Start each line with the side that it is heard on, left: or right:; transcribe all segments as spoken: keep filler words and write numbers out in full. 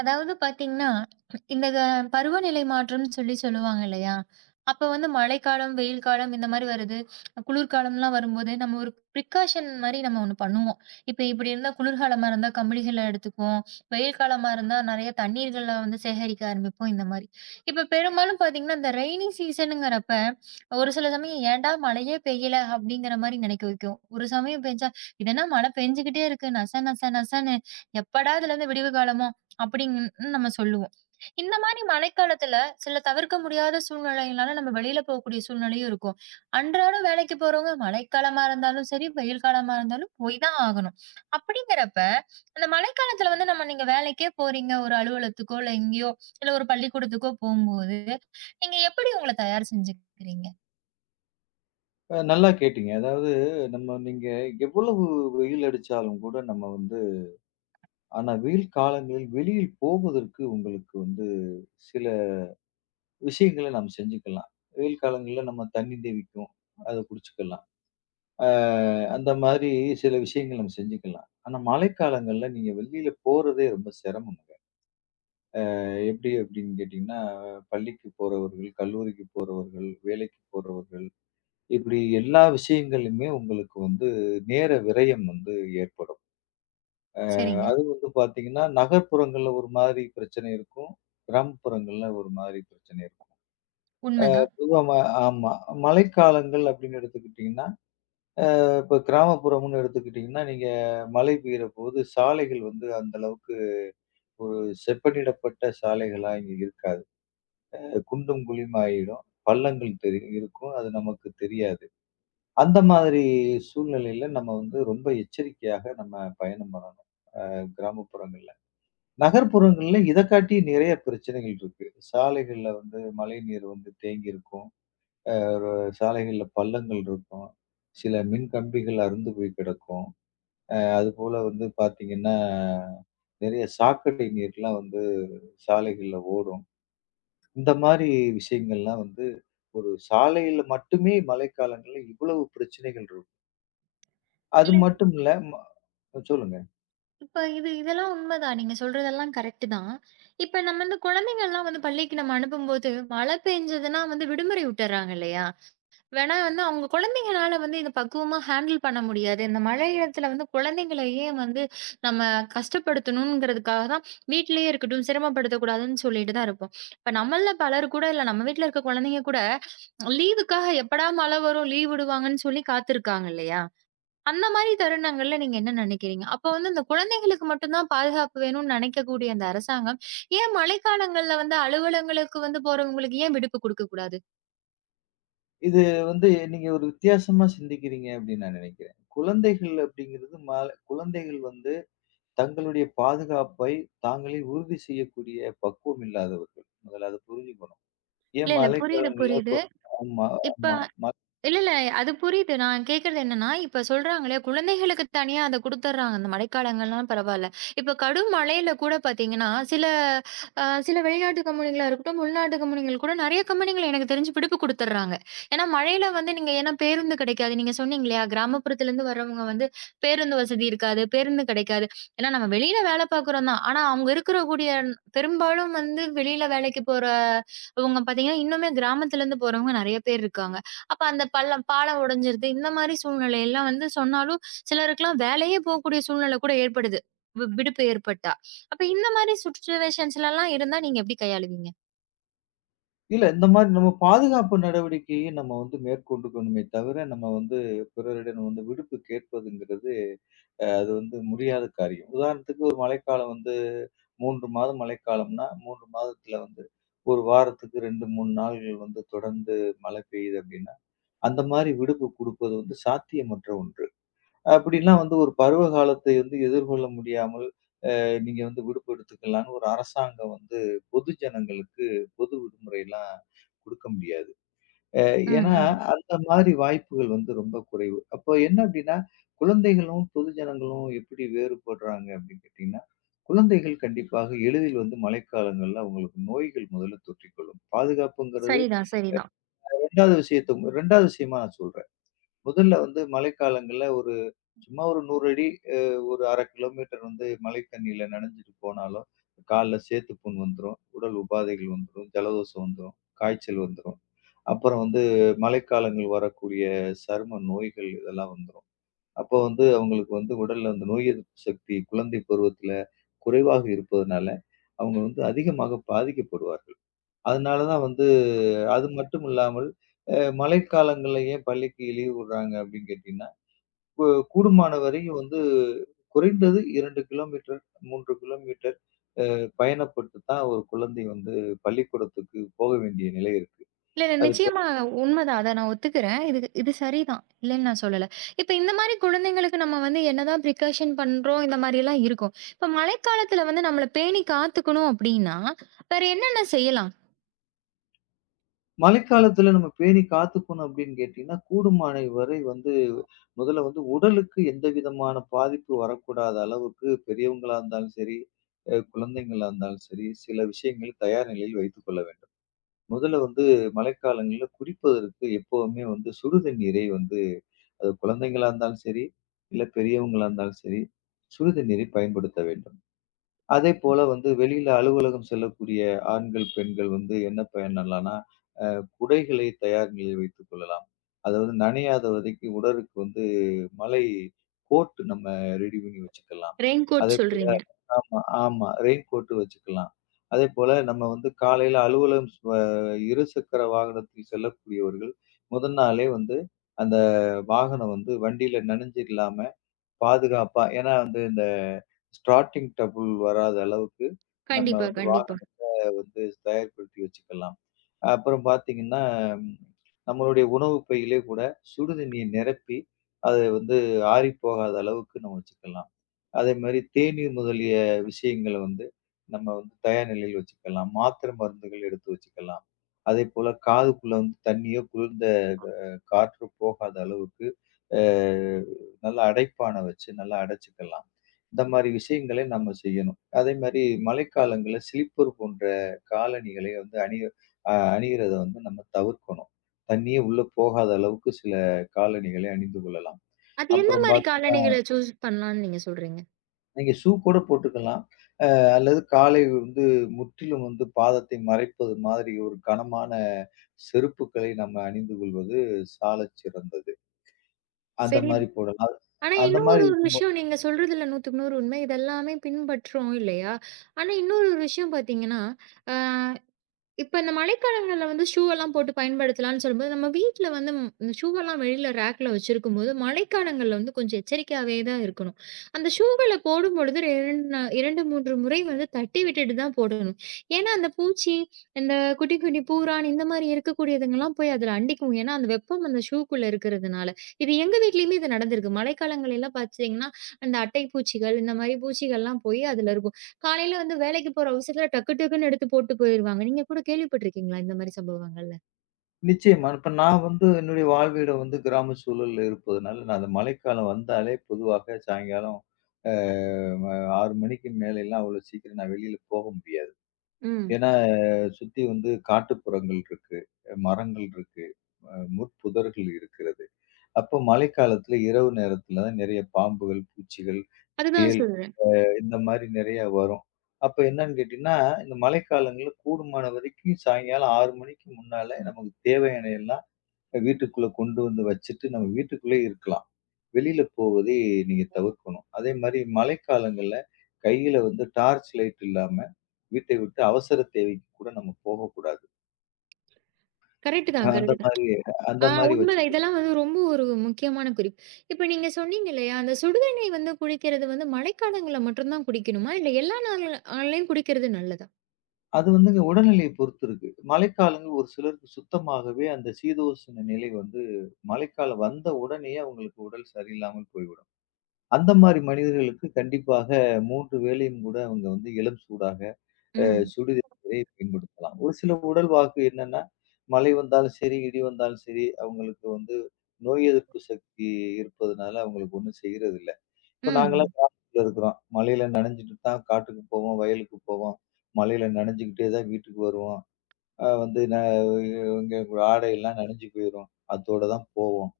right: அதாவது பாத்தீங்கன்னா, இந்த க பருவநிலை மாற்றம்னு சொல்லி சொல்லுவாங்க இல்லையா? அப்ப வந்து மழைக்காலம், வெயில் காலம் இந்த மாரி வருது. குளிர்காலம்லாம் வரும்போது நம்ம ஒரு ப்ரிகாஷன் மாரி நம்ம ஒண்ணு பண்ணுவோம். இப்ப இப்படி இருந்தா குளிர்காலமா இருந்தா கம்பளிகள எடுத்துக்குவோம். வெயில் காலமா இருந்தா நெறைய தண்ணீர்கள வந்து சேகரிக்க ஆரம்பிப்போம் இந்த மாரி. இப்ப பெரும்பாலும் பாத்தீங்கன்னா, இந்த ரெய்னி சீசனுங்கிறப்ப ஒரு சில சமயம் ஏன்டா மழையே பெய்யல அப்படிங்கிற மாரி நினைக்க வைக்கும். ஒரு சமயம் பெஞ்சா இது என்ன மழை பெஞ்சுகிட்டே இருக்கு நச நச நசன்னு எப்படா இதுலருந்து விடிவு காலமோ? அப்டின்னு நம்ம சொல்லுவோம். இந்த மாரி மழைக்காலத்துல சில தவிர்க்க முடியாத சூழ்நிலையினால நம்ம வெளியில போகக்கூடிய சூழ்நிலையும் இருக்கும். அன்றாடம் வேலைக்கு போறவங்க மழைக்காலமா இருந்தாலும் சரி, வெயில் காலமா இருந்தாலும் போய் தான் ஆகணும். அப்டிங்கிறப்ப அந்த மழைக்காலத்துல வந்து நம்ம நீங்க வேலைக்கே போறீங்க ஒரு அலுவலகத்துக்கோ, இல்ல எங்கேயோ இல்ல ஒரு பள்ளிக்கூடத்துக்கோ போம்போது, நீங்க எப்டி உங்கள தயார் செஞ்சுக்கிறீங்க?
left: அ நல்லா கேட்டீங்க. அதாவது, நம்ம நீங்க எவ்வளவு வெயில் அடிச்சாலும் கூட நம்ம வந்து ஆனா வெயில் காலங்களில் வெளியில் போவதற்கு உங்களுக்கு வந்து சில விஷயங்கள நாம் செஞ்சுக்கலாம். வெயில் காலங்கள்ல நம்ம தண்ணி தேவிக்கும். அத குடிச்சுக்கலாம். அ அந்த மாதிரி சில விஷயங்கள் நம்ம செஞ்சுக்கலாம். ஆனா மழைக்காலங்கள்ல நீங்க வெளியில போறதே ரொம்ப சிரமம்ங்க. அ எப்படி அப்படின்னு கேட்டீங்கன்னா, பள்ளிக்கு போறவர்கள், கல்லூரிக்கு போறவர்கள், வேலைக்கு போறவர்கள் இப்படி எல்லா விஷயங்கள்லயுமே உங்களுக்கு வந்து நேர விரயம் வந்து ஏற்படும்.
right: சரிங்க.
left: அது வந்து பார்த்தீங்கன்னா, நகர்ப்புறங்கள்ல ஒரு மாதிரி பிரச்சனை இருக்கும். கிராமப்புறங்கள்ல ஒரு மாதிரி பிரச்சனை இருக்கும்.
right: உண்மதான்.
left: பொதுவா ம ஆமா. மழைக்காலங்கள் அப்படின்னு எடுத்துக்கிட்டீங்கன்னா, இப்ப கிராமப்புறம்னு எடுத்துக்கிட்டீங்கன்னா, நீங்க மழை பெய்யறபோது சாலைகள் வந்து அந்த அளவுக்கு ஒரு செப்பனிடப்பட்ட சாலைகளா இங்க இருக்காது. குண்டும் குழியுமாயிடும். பள்ளங்கள் தெரி இருக்கும். அது நமக்கு தெரியாது. அந்த மாதிரி சூழ்நிலையில நம்ம வந்து ரொம்ப எச்சரிக்கையாக நம்ம பயணம் பண்ணணும் அஹ் கிராமப்புறங்கள்ல. நகர்ப்புறங்கள்ல இத காட்டி நிறைய பிரச்சனைகள் இருக்கு. சாலைகள்ல வந்து மழைநீர் வந்து தேங்கி இருக்கும். அ சாலைகள்ல பள்ளங்கள் இருக்கும். சில மின் கம்பிகள் அறுந்து போய் கிடக்கும். அதுபோல வந்து பார்த்தீங்கன்னா, நிறைய சாக்கடை நீர்லாம் வந்து சாலைகள்ல ஓடும். இந்த மாரி விஷயங்கள்லாம் வந்து ஒரு சாலையில மட்டுமே மழைக்காலங்கள்ல இவ்வளவு பிரச்சனைகள் இருக்கும். அது
right: இல்ல,
left: மட்டும் இல்ல. ம சொல்லுங்க.
right: இப்ப இது இதெல்லாம் உண்மைதான். நீங்க சொல்றதெல்லாம் கரெக்ட்டு தான். இப்ப நம்ம வந்து குழந்தைங்கள்லாம் வந்து பள்ளிக்கு நம்ம அனுப்பும்போது, மழை பெஞ்சதுன்னா வந்து விடுமுறை விட்டுர்றாங்க இல்லையா? வேணா வந்து அவங்க குழந்தைங்கனால வந்து இத பக்குவமா ஹேண்டில் பண்ண முடியாது. இந்த மழை இடத்துல வந்து குழந்தைங்கள ஏன் வந்து நம்ம கஷ்டப்படுத்தணுங்கிறதுக்காக தான் வீட்லயே இருக்கட்டும், சிரமப்படுத்தக்கூடாதுன்னு சொல்லிட்டு தான் இருப்போம். இப்ப நம்மள்ல பலர் கூட இல்ல நம்ம வீட்ல இருக்க குழந்தைங்க கூட லீவுக்காக எப்படா மழை வரும், லீவ் விடுவாங்கன்னு சொல்லி காத்திருக்காங்க இல்லையா? அந்த மாரி தருணங்கள்ல நீங்க என்ன நெனைக்கிறீங்க? அப்ப வந்து இந்த குழந்தைகளுக்கு மட்டும் தான் பாதுகாப்பு வேணும்னு நெனைக்கக்கூடிய அந்த அரசாங்கம், ஏன் மழைக்காலங்கள்ல வந்து அலுவலங்களுக்கு வந்து போறவங்களுக்கு ஏன் விடுப்பு குடுக்கக்கூடாது?
left: இது வந்து நீங்க ஒரு வித்தியாசமா சிந்திக்கிறீங்க அப்படின்னு நான் நினைக்கிறேன். குழந்தைகள் அப்படிங்கிறது மால குழந்தைகள் வந்து தங்களுடைய பாதுகாப்பை தாங்களே உறுதி செய்யக்கூடிய பக்குவம் இல்லாதவர்கள். முதல்ல அத புரிஞ்சுக்கணும். ஏன்
right: இல்ல, இல்ல. புரியுது,
left: மழைக்காலங்கள்ல கொ
right: புரியுது.
left: ஆமா,
right: இப்ப
left: ஆமா.
right: இல்ல, இல்ல. அது புரியுது. நான் கேட்கறது என்னன்னா, இப்ப சொல்றாங்களே, குழந்தைகளுக்கு தனியா அத குடுத்துர்றாங்க. இந்த மழைக்காலங்கள்லாம் பரவால்ல. இப்ப கடும் மழையில கூட பார்த்தீங்கன்னா, சில அ சில வெளிநாட்டு கம்பெனிகளா இருக்கட்டும், உள்நாட்டு கம்பெனிகள் கூட நெறைய கம்பெனிகள் எனக்கு தெரிஞ்சு விடுப்பு குடுத்துர்றாங்க. ஏன்னா, மழையில வந்து நீங்க ஏன்னா பேருந்து கிடைக்காது. நீங்க சொன்னீங்க இல்லையா? கிராமப்புறத்துலருந்து வர்றவங்க வந்து பேருந்து வசதி இருக்காது, பேருந்து கிடைக்காது. ஏன்னா நம்ம வெளியில வேலை பார்க்குறோம் தான். ஆனா, அவங்க இருக்கிற கூடிய பெரும்பாலும் வந்து வெளியில வேலைக்கு போறவங்க பார்த்தீங்கன்னா, இன்னுமே கிராமத்துலருந்து போறவங்க நெறைய பேர் இருக்காங்க. அப்ப அந்த பள்ளம் பாலம் உடைஞ்சிருது. இந்த மாரி சூழ்நிலையெல்லாம் வந்து சொன்னாலும், சிலருக்குலாம் வேலையே போகக்கூடிய சூழ்நிலை கூட ஏற்படுது. வி விடுப்பு ஏற்பட்டா. அப்ப இந்த மாரி சிச்சுவேஷன்ஸ்லலாம் இருந்தா நீங்க எப்படி கையாளுவீங்க?
left: இல்ல, இந்த மாரி நம்ம பாதுகாப்பு நடவடிக்கையை நம்ம வந்து மேற்கொண்டுக்கணுமே தவிர, நம்ம வந்து பிறரிடம் வந்து விடுப்பு கேட்பதுங்கிறது, அ அது வந்து முடியாத காரியம். உதாரணத்துக்கு ஒரு மழைக்காலம் வந்து மூன்று மாதம் மழைக்காலம்னா, மூன்று மாதத்துல வந்து ஒரு வாரத்துக்கு ரெண்டு, மூன்று நாள்கள் வந்து தொடர்ந்து மழை பெய்யுது அப்டின்னா, அந்த மாரி விடுப்பு குடுப்பது வந்து சாத்தியமற்ற ஒன்று. அப்டின்னா வந்து ஒரு பருவ காலத்தை வந்து எதிர்கொள்ள முடியாமல் நீங்க வந்து விடுப்பு எடுத்துக்கலாம்ன்னு ஒரு அரசாங்கம் வந்து பொது ஜனங்களுக்கு பொது விடுமுறைலாம் குடுக்க முடியாது. அ
right: ம்,
left: ஏன்னா,
right: ம்.
left: அந்த மாதிரி வாய்ப்புகள் வந்து ரொம்ப குறைவு. அப்போ என்ன அப்படின்னா, குழந்தைகளும், பொது ஜனங்களும் எப்படி வேறுபடுறாங்க அப்படின்னு கேட்டீங்கன்னா, குழந்தைகள் கண்டிப்பாக எளிதில் வந்து மழைக்காலங்கள்ல அவங்களுக்கு நோய்கள் முதல்ல தொற்றிக்கொள்ளும். பாதுகாப்புங்கிறது
right: சரிதான், சரிதான்.
left: 2வது விஷயத்த 2வது விஷயமா நான் சொல்றேன். முதல்ல வந்து மழைக்காலங்கள்ல ஒரு சும்மா ஒரு நூறு அடி, அ ஒரு அரை கிலோமீட்டர் வந்து மழை தண்ணீல நனஞ்சுட்டு போனாலும், கால்ல சேத்துப்புண் வந்துரும். உடல் உபாதைகள் வந்துரும். ஜலதோஷம் வந்துரும். காய்ச்சல் வந்துரும். அப்புறம் வந்து மழைக்காலங்கள் வரக்கூடிய சரும நோய்கள் இதெல்லாம் வந்துரும். அப்போ வந்து அவங்களுக்கு வந்து உடல்ல அந்த நோய் எதிர்ப்பு சக்தி குழந்தை பருவத்தில குறைவாக இருப்பதனால, அவங்க வந்து அதிகமாக பாதிக்கப்படுவார்கள். அதனால தான் வந்து அது மட்டும் இல்லாமல், அ மழைக்காலங்கள்ல ஏன் பள்ளிக்கு லீவ் விடுறாங்க அப்படின்னு கேட்டீங்கன்னா, கூ கூடுமான வரையும் வந்து குறைந்தது இரண்டு கிலோமீட்டர், மூன்று கிலோமீட்டர் பயணப்பட்டு தான் ஒரு குழந்தை வந்து பள்ளிக்கூடத்துக்கு போக வேண்டிய நிலை இருக்கு.
right: இல்ல, இல்ல
left: அது இப்ப
right: நிச்சயமா உண்மதான். அத நான் ஒத்துக்கிறேன். இது இது சரிதான். இல்லன்னு நான் சொல்லல. இப்ப இந்த மாரி குழந்தைங்களுக்கு நம்ம வந்து என்னதான் ப்ரிகாஷன் பண்றோம், இந்த மாரிலாம் இருக்கும். இப்ப மழைக்காலத்துல வந்து நம்மள பேணி காத்துக்கணும் அப்படின்னா, வேற என்னென்ன செய்யலாம்?
left: மழைக்காலத்துல நம்ம பேணி காத்துக்கணும் அப்படின்னு கேட்டீங்கன்னா, கூடுமானை வரை வந்து முதல்ல வந்து உடலுக்கு எந்த விதமான பாதிப்பு வரக்கூடாத அளவுக்கு பெரியவங்களா இருந்தாலும் சரி, அ குழந்தைங்களா இருந்தாலும் சரி, சில விஷயங்கள் தயார் நிலையில் வைத்துக் கொள்ள வேண்டும். முதல்ல வந்து மழைக்காலங்கள்ல குடிப்பதற்கு எப்பவுமே வந்து சுடு தண்ணீரை வந்து அது குழந்தைங்களா இருந்தாலும் சரி, இல்ல பெரியவங்களா இருந்தாலும் சரி, சுடு தண்ணீரை பயன்படுத்த வேண்டும். அதேபோல வந்து வெளியில அலுவலகம் செல்லக்கூடிய ஆண்கள், பெண்கள் வந்து என்ன பண்ணலாம்னா, குடைகளை தயார் நிலையில் வைத்துக் கொள்ளலாம். அதாவது நனையாத வதைக்கு உடலுக்கு வந்து மழை கோட் நம்ம ரெடி பண்ணி வச்சுக்கலாம்.
right: ரெயின் கோட்
left: அதே
right: சொல்றீங்க.
left: ஆமா, ஆமா. ரெயின் கோட் வச்சுக்கலாம். அதேபோல நம்ம வந்து காலையில அலுவலகம் ஸ் வ இருசக்கர வாகனத்தில் செல்லக்கூடியவர்கள், முதல் நாளே வந்து அந்த வாகனம் வந்து வண்டியில நனைஞ்சு இல்லாம பாதுகாப்பா ஏன்னா வந்து இந்த ஸ்டார்ட்டிங் ட்ரபுள் வராத அளவுக்கு நம்ம
right: கண்டிப்பா,
left: வந்து
right: கண்டிப்பா.
left: வாகனத்த வந்து தயார்படுத்தி வச்சுக்கலாம். அப்புறம் பார்த்தீங்கன்னா, நம்மளுடைய உணவு பையிலே கூட சுடுதண்ணீய நிரப்பி, அது வந்து ஆறிப்போகாத அளவுக்கு நம்ம வச்சுக்கலாம். அதே மாரி தேநீர் முதலிய விஷயங்கள வந்து நம்ம வந்து தயார் நிலையில் வச்சுக்கலாம். மாத்திரை மருந்துகள் எடுத்து வச்சுக்கலாம். அதேபோல காதுக்குள்ள வந்து தண்ணியோ, குளிர்ந்த அ காற்று போகாத அளவுக்கு அ நல்லா அடைப்பான வச்சு நல்லா அடைச்சுக்கலாம். இந்த மாரி விஷயங்களை நம்ம செய்யணும். அதே மாரி மழைக்காலங்கள்ல ஸ்லிப்பர் போன்ற காலணிகளை வந்து அணிய அ அணியிறத வந்து நம்ம தவிர்க்கணும். தண்ணியே உள்ள போகாத அளவுக்கு சில காலணிகளை அணிந்து கொள்ளலாம்.
right: அது எந்த
left: அப்புறம்
right: மாரி
left: பார்த்தீங்கன்னா,
right: காலணிகள சூஸ் பண்ணலான்னு நீங்க சொல்றீங்க?
left: நீங்க ஷூ கூட போட்டுக்கலாம். அல்லது காலை வந்து முற்றிலும் வந்து பாதத்தை மறைப்பது மாதிரி ஒரு கனமான செருப்புக்களை நம்ம அணிந்து கொள்வது சாலச் சிறந்தது. அந்த
right: சரி.
left: மாரி போடலாம்.
right: ஆனா
left: அந்த
right: இன்னும் ஒரு
left: மாரி
right: ஒரு விஷயம் நீங்க சொல்றதுல நூற்றுக்கு நூறு உண்மை. இதெல்லாமே பின்பற்றோம் இல்லையா? ஆனா இன்னொரு ஒரு விஷயம் பார்த்தீங்கன்னா, ஆ இப்ப இந்த மழைக்காலங்கள்ல வந்து ஷூ எல்லாம் போட்டு பயன்படுத்தலாம்னு சொல்லும்போது, நம்ம வீட்ல வந்து ம் இந்த ஷூ எல்லாம் வெளியில ரேக்ல வச்சிருக்கும்போது, மழைக்காலங்கள்ல வந்து கொஞ்சம் எச்சரிக்கையாவே தான் இருக்கணும். அந்த ஷூகள போடும்பொழுது ரெண்டு நா ரெண்டு, மூணு முறை வந்து தட்டி விட்டுட்டு தான் போடணும். ஏன்னா, அந்த பூச்சி, இந்த குட்டி, குட்டி பூரான் இந்த மாரி இருக்கக்கூடியதுங்கலாம் போய் அதுல அண்டிக்கும். ஏன்னா, அந்த வெப்பம் அந்த ஷூக்குள்ள இருக்கிறதுனால. இது எங்க வீட்லயுமே இது நடந்திருக்கு. மழைக்காலங்கள்ல எல்லாம் பார்த்தீங்கன்னா, அந்த அட்டை பூச்சிகள் இந்த மாரி பூச்சிகள்லாம் போய் அதுல இருக்கும். காலையில வந்து வேலைக்கு போற அவசரத்துல டக்கு டக்குன்னு எடுத்து போட்டு போயிருவாங்க. நீங்க கூட கேள்விப்பட்டுருக்கீங்களா இந்த மாரி சம்பவங்கள்ல?
left: நிச்சயமா. இப்ப நான் வந்து என்னுடைய வாழ்விடம் வந்து கிராம சூழல்ல இருப்பதுனால, நான் அந்த மழைக்காலம் வந்தாலே பொதுவாக சாயங்காலம் அ ம ஆறு மணிக்கு மேலலாம் அவ்வளோ சீக்கிரம் நான் வெளியில போக முடியாது.
right: ம்.
left: ஏன்னா அஹ், சுத்தி வந்து காட்டுப்புறங்கள் இருக்கு, மரங்கள் இருக்கு, அ முட்புதர்கள் இருக்கிறது. அப்போ மழைக்காலத்துல இரவு நேரத்துல தான் நெறைய பாம்புகள், பூச்சிகள்,
right: அதுதான்
left: தேள்
right: சொல்றேன்.
left: இந்த மாரி நெறைய வரும். அப்ப என்னன்னு கேட்டீங்கன்னா, இந்த மழைக்காலங்கள்ல கூடுமான வரைக்கும் சாயங்காலம் ஆறு மணிக்கு முன்னால நமக்கு தேவையான எல்லாம் வீட்டுக்குள்ள கொண்டு வந்து வச்சுட்டு, நம்ம வீட்டுக்குள்ளேயே இருக்கலாம். வெளியில போவதை நீங்க தவிர்க்கணும். அதே மாரி மழைக்காலங்கள்ல கையில வந்து டார்ச் லைட் இல்லாம, வீட்டை விட்டு அவசர தேவைக்கு கூட நம்ம போகக்கூடாது.
right: கரெக்ட் தான்,
left: அந்த
right: கரெக்ட் தான்.
left: மாரி அந்த
right: ஆ
left: மாரி வச்சு
right: உண்மைதான். இதெல்லாம் வந்து ரொம்ப ஒரு முக்கியமான குறிப்பு. இப்ப நீங்க சொன்னீங்க இல்லையா, அந்த சுடுதண்ணீ வந்து குடிக்கிறது வந்து மழைக்காலங்கள்ல மட்டும் தான் குடிக்கணுமா? இல்ல எல்லா நாள் நாள்லயும் குடிக்கிறது நல்லதா?
left: அது வந்துங்க உடல்நிலையை பொறுத்து இருக்கு. மழைக்காலங்க ஒரு சிலருக்கு சுத்தமாகவே அந்த சீதோஷ்ண நிலை வந்து மழைக்காலம் வந்த உடனேயே அவங்களுக்கு உடல் சரியில்லாமல் போய்விடும். அந்த மாரி மனிதர்களுக்கு கண்டிப்பாக மூன்று வேளையும் கூட அவங்க வந்து இளம் சூடாக அ
right: ம்.
left: சுடுதண்ணீரை பயன்படுத்தலாம். ஒரு சில உடல் வாக்கு என்னன்னா, மழை வந்தாலும் சரி, இடி வந்தாலும் சரி, அவங்களுக்கு வந்து நோய் எதிர்ப்பு சக்தி இருப்பதனால அவங்களுக்கு ஒண்ணும் செய்றதில்ல. இப்ப நாங்கலாம்
right: ம்.
left: காட்டுக்குள்ள இருக்கிறோம். மழையில நனைஞ்சுட்டு தான் காட்டுக்கு போவோம், வயலுக்கு போவோம். மழையில நனைஞ்சுக்கிட்டே தான் வீட்டுக்கு வருவோம். அ வந்து ந இங்க ஆடையெல்லாம் நனைஞ்சு போயிரும். அத்தோட தான் போவோம்.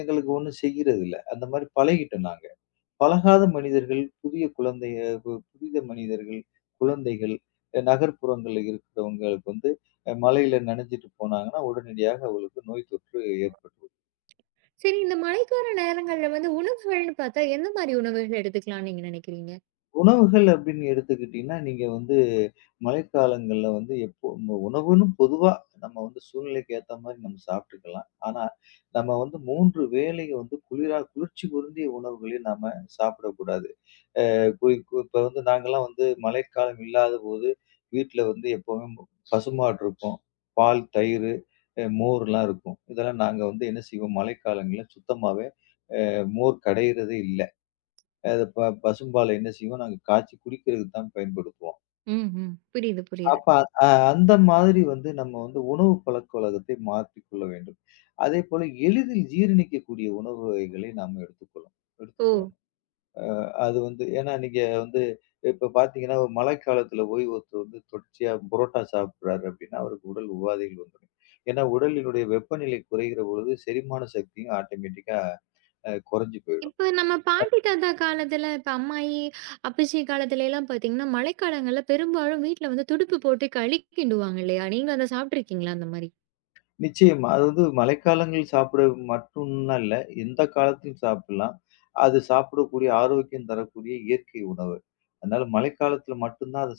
left: எங்களுக்கு ஒண்ணும் செய்யறதில்ல. அந்த மாரி பழகிட்டோம் நாங்க. பழகாத மனிதர்கள், புதிய குழந்தைய பு புதித மனிதர்கள், குழந்தைகள், அ நகர்ப்புறங்கள்ல இருக்கிறவங்களுக்கு வந்து அ மழையில நனைஞ்சுட்டு போனாங்கன்னா, உடனடியாக அவங்களுக்கு நோய் தொற்று ஏற்பட்டுரும்.
right: சரி இந்த மழைக்கால நேரங்கள்ல வந்து உணவுகள்னு பார்த்தா எந்த மாரி உணவுகள் எடுத்துக்கலாம்னு நீங்க நினைக்கிறீங்க?
left: உணவுகள் அப்படின்னு எடுத்துக்கிட்டீங்கன்னா, நீங்க வந்து மழைக்காலங்கள்ல வந்து எப்போ உங்க உணவுன்னு பொதுவா நம்ம வந்து சூழ்நிலைக்கு ஏத்த மாரி நம்ம சாப்பிட்டுக்கலாம். ஆனா, நம்ம வந்து மூன்று வேளையும் வந்து குளிரா குளிர்ச்சி பொருந்திய உணவுகளையும் நாம சாப்பிடக்கூடாது. அ குறி கு இப்ப வந்து நாங்கலாம் வந்து மழைக்காலம் இல்லாதபோது வீட்ல வந்து எப்பவுமே மு- பசுமாடு இருக்கும். பால், தயிரு, அ மோர்லாம் இருக்கும். இதெல்லாம் நாங்க வந்து என்ன செய்வோம், மழைக்காலங்கள்ல சுத்தமாவே மோர் கடையிறதே இல்ல. அது ப பசும்பால என்ன செய்வோம், நாங்க காய்ச்சி குடிக்கிறதுக்கு தான் பயன்படுத்துவோம்.
right: ம், ம். புரியுது, புரியுது.
left: அப்ப அ அந்த மாதிரி வந்து நம்ம வந்து உணவு பழக்கவழக்கத்தை மாற்றிக்கொள்ள வேண்டும். அதேபோல எளிதில் ஜீரணிக்கக்கூடிய உணவு வகைகளை நாம் எடுத்துக்கொள்ளும்
right: ஓ!
left: எடுத்துக்கொள்ளணும். அது வந்து ஏன்னா நீங்க வந்து இப்ப பார்த்தீங்கன்னா, மழைக்காலத்துல போய் ஒருத்தர் வந்து தொடர்ச்சியா புரோட்டா சாப்பிடுறாரு அப்படின்னா, அவருக்கு உடல் உபாதைகள் வந்துரும். ஏன்னா உடலினுடைய வெப்பநிலை குறைகிற பொழுது செரிமான சக்தியும் ஆட்டோமேட்டிக்கா அ குறைஞ்சு போயிடும்.
right: இப்ப நம்ம பாட்டி தாத்தா காலத்துல, இப்ப அம்மாயி, அப்பச்சி காலத்துல எல்லாம் பாத்தீங்கன்னா, மழைக்காலங்கள்ல பெரும்பாலும் வீட்ல வந்து துடுப்பு போட்டு களி கிண்டுவாங்க இல்லையா? நீங்க அத சாப்பிட்டுருக்கீங்களா அந்த மாரி?
left: நிச்சயமா. அது வந்து மழைக்காலங்கள் சாப்பிட மட்டும்லாம் இல்ல. எந்த காலத்திலும் சாப்பிடலாம். அது சாப்பிடக்கூடிய ஆரோக்கியம் தரக்கூடிய இயற்கை உணவு. அதனால மழைக்காலத்துல மட்டும் தான் அத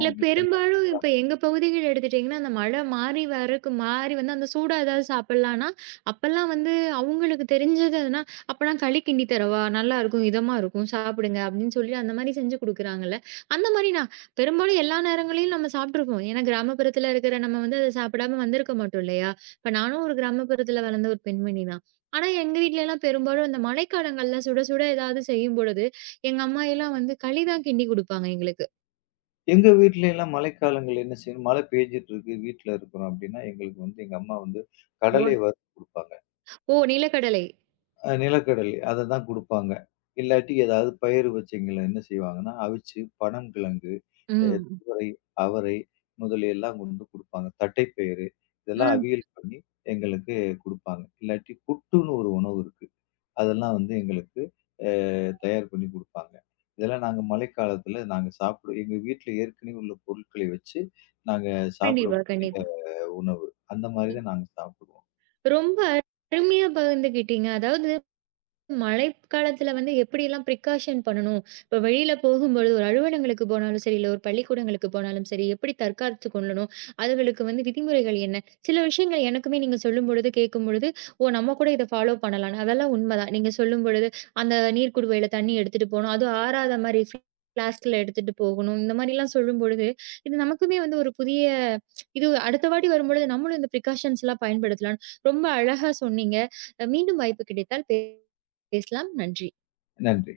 right: இல்ல
left: மித்த நேரத்துல
right: பெரும்பாலும் இப்ப
left: சாப்
right: எங்க பகுதிகள் எடுத்துட்டீங்கன்னா, அந்த மழை மாறி வரக்கு மாறி வந்து அந்த சூடா ஏதாவது சாப்பிடலான்னா, அப்பல்லாம் வந்து அவங்களுக்கு தெரிஞ்சது எதுனா, அப்பன்னா களி கிண்டி தரவா? நல்லாருக்கும், இதமா இருக்கும், சாப்பிடுங்க அப்படின்னு சொல்லி அந்த மாரி செஞ்சு குடுக்குறாங்கல்ல. அந்த மாரி நான் பெரும்பாலும் எல்லா நேரங்களையும் நம்ம சாப்பிட்டுருப்போம். ஏன்னா கிராமப்புறத்துல இருக்கிற நம்ம வந்து அத சாப்பிடாம வந்திருக்க மாட்டோம் இல்லையா? இப்ப நானும் ஒரு கிராமப்புறத்துல வளர்ந்த ஒரு பெண்மணி தான். ஆனா எங்க வீட்லலாம் பெரும்பாலும் இந்த மழைக்காலங்கள்ல சுட சுட ஏதாவது செய்யும் பொழுது, எங்க அம்மா எல்லாம் வந்து களி தான் கிண்டி குடுப்பாங்க எங்களுக்கு.
left: எங்க வீட்லலாம் மழைக்காலங்கள் என்ன செய்யணும், மழை பெய்ஞ்சுட்டு இருக்கு, வீட்ல இருக்கிறோம் அப்படின்னா, எங்களுக்கு வந்து எங்க அம்மா வந்து கடலை வறுத்து குடுப்பாங்க.
right: ஓ! நிலக்கடலை.
left: அ நிலக்கடலை அத தான் குடுப்பாங்க. இல்லாட்டி ஏதாவது பயிறு வச்சவைங்கள என்ன செய்வாங்கன்னா, அவிச்சு பனங்கிழங்கு அ
right: ம்.
left: துவரை, அவரை முதலிய எல்லாம் கொண்டு குடுப்பாங்க. தட்டைப்பயிறு இதெல்லாம்
right: ம்.
left: அவியல் பண்ணி எங்களுக்கு குடுப்பாங்க. இல்லாட்டி புட்டுன்னு ஒரு உணவு இருக்கு. அதெல்லாம் வந்து எங்களுக்கு அ தயார் பண்ணி குடுப்பாங்க. இதெல்லாம் நாங்க மழைக்காலத்துல நாங்க சாப்பிடு எங்க வீட்ல ஏற்கனவே உள்ள பொருட்களை வச்சு நாங்க
right: கண்டிப்பா,
left: சாப்பிடக்கூடிய
right: கண்டிப்பா.
left: உணவு. அந்த மாரி தான் நாங்க சாப்பிடுவோம்.
right: ரொம்ப அருமையா பகிர்ந்துக்கிட்டீங்க. அதாவது மழைக்காலத்துல வந்து எப்படியெல்லாம் பிரிகாஷன் பண்ணணும்? இப்ப வெளியில போகும்பொழுது, ஒரு அலுவலகங்களுக்கு போனாலும் சரி, இல்ல ஒரு பள்ளிக்கூடங்களுக்கு போனாலும் சரி, எப்படி தற்காத்து கொள்ளணும்? அதுகளுக்கு வந்து விதிமுறைகள் என்ன? சில விஷயங்கள் எனக்குமே நீங்க சொல்லும்பொழுது, கேட்கும்பொழுது, ஓ! நம்ம கூட இத ஃபாலோ பண்ணலாம்ன்னு. அதெல்லாம் உண்மதான். நீங்க சொல்லும்பொழுது, அந்த நீர் குடுவையில தண்ணி எடுத்துட்டு போணும். அதுவும் ஆறாத மாரி ஃப்ளாஸ்க்ல எடுத்துட்டு போகணும். இந்த மாரிலாம் சொல்லும்பொழுது, இது நமக்குமே வந்து ஒரு புதிய இது அடுத்த வாட்டி வரும்பொழுது நம்மளும் இந்த பிரிகாஷன்ஸ்லாம் பயன்படுத்தலாம்ன்னு ரொம்ப அழகா சொன்னீங்க. அ மீண்டும் வாய்ப்பு கிடைத்தால் பே பேசலாம். நன்றி.
left: நன்றி.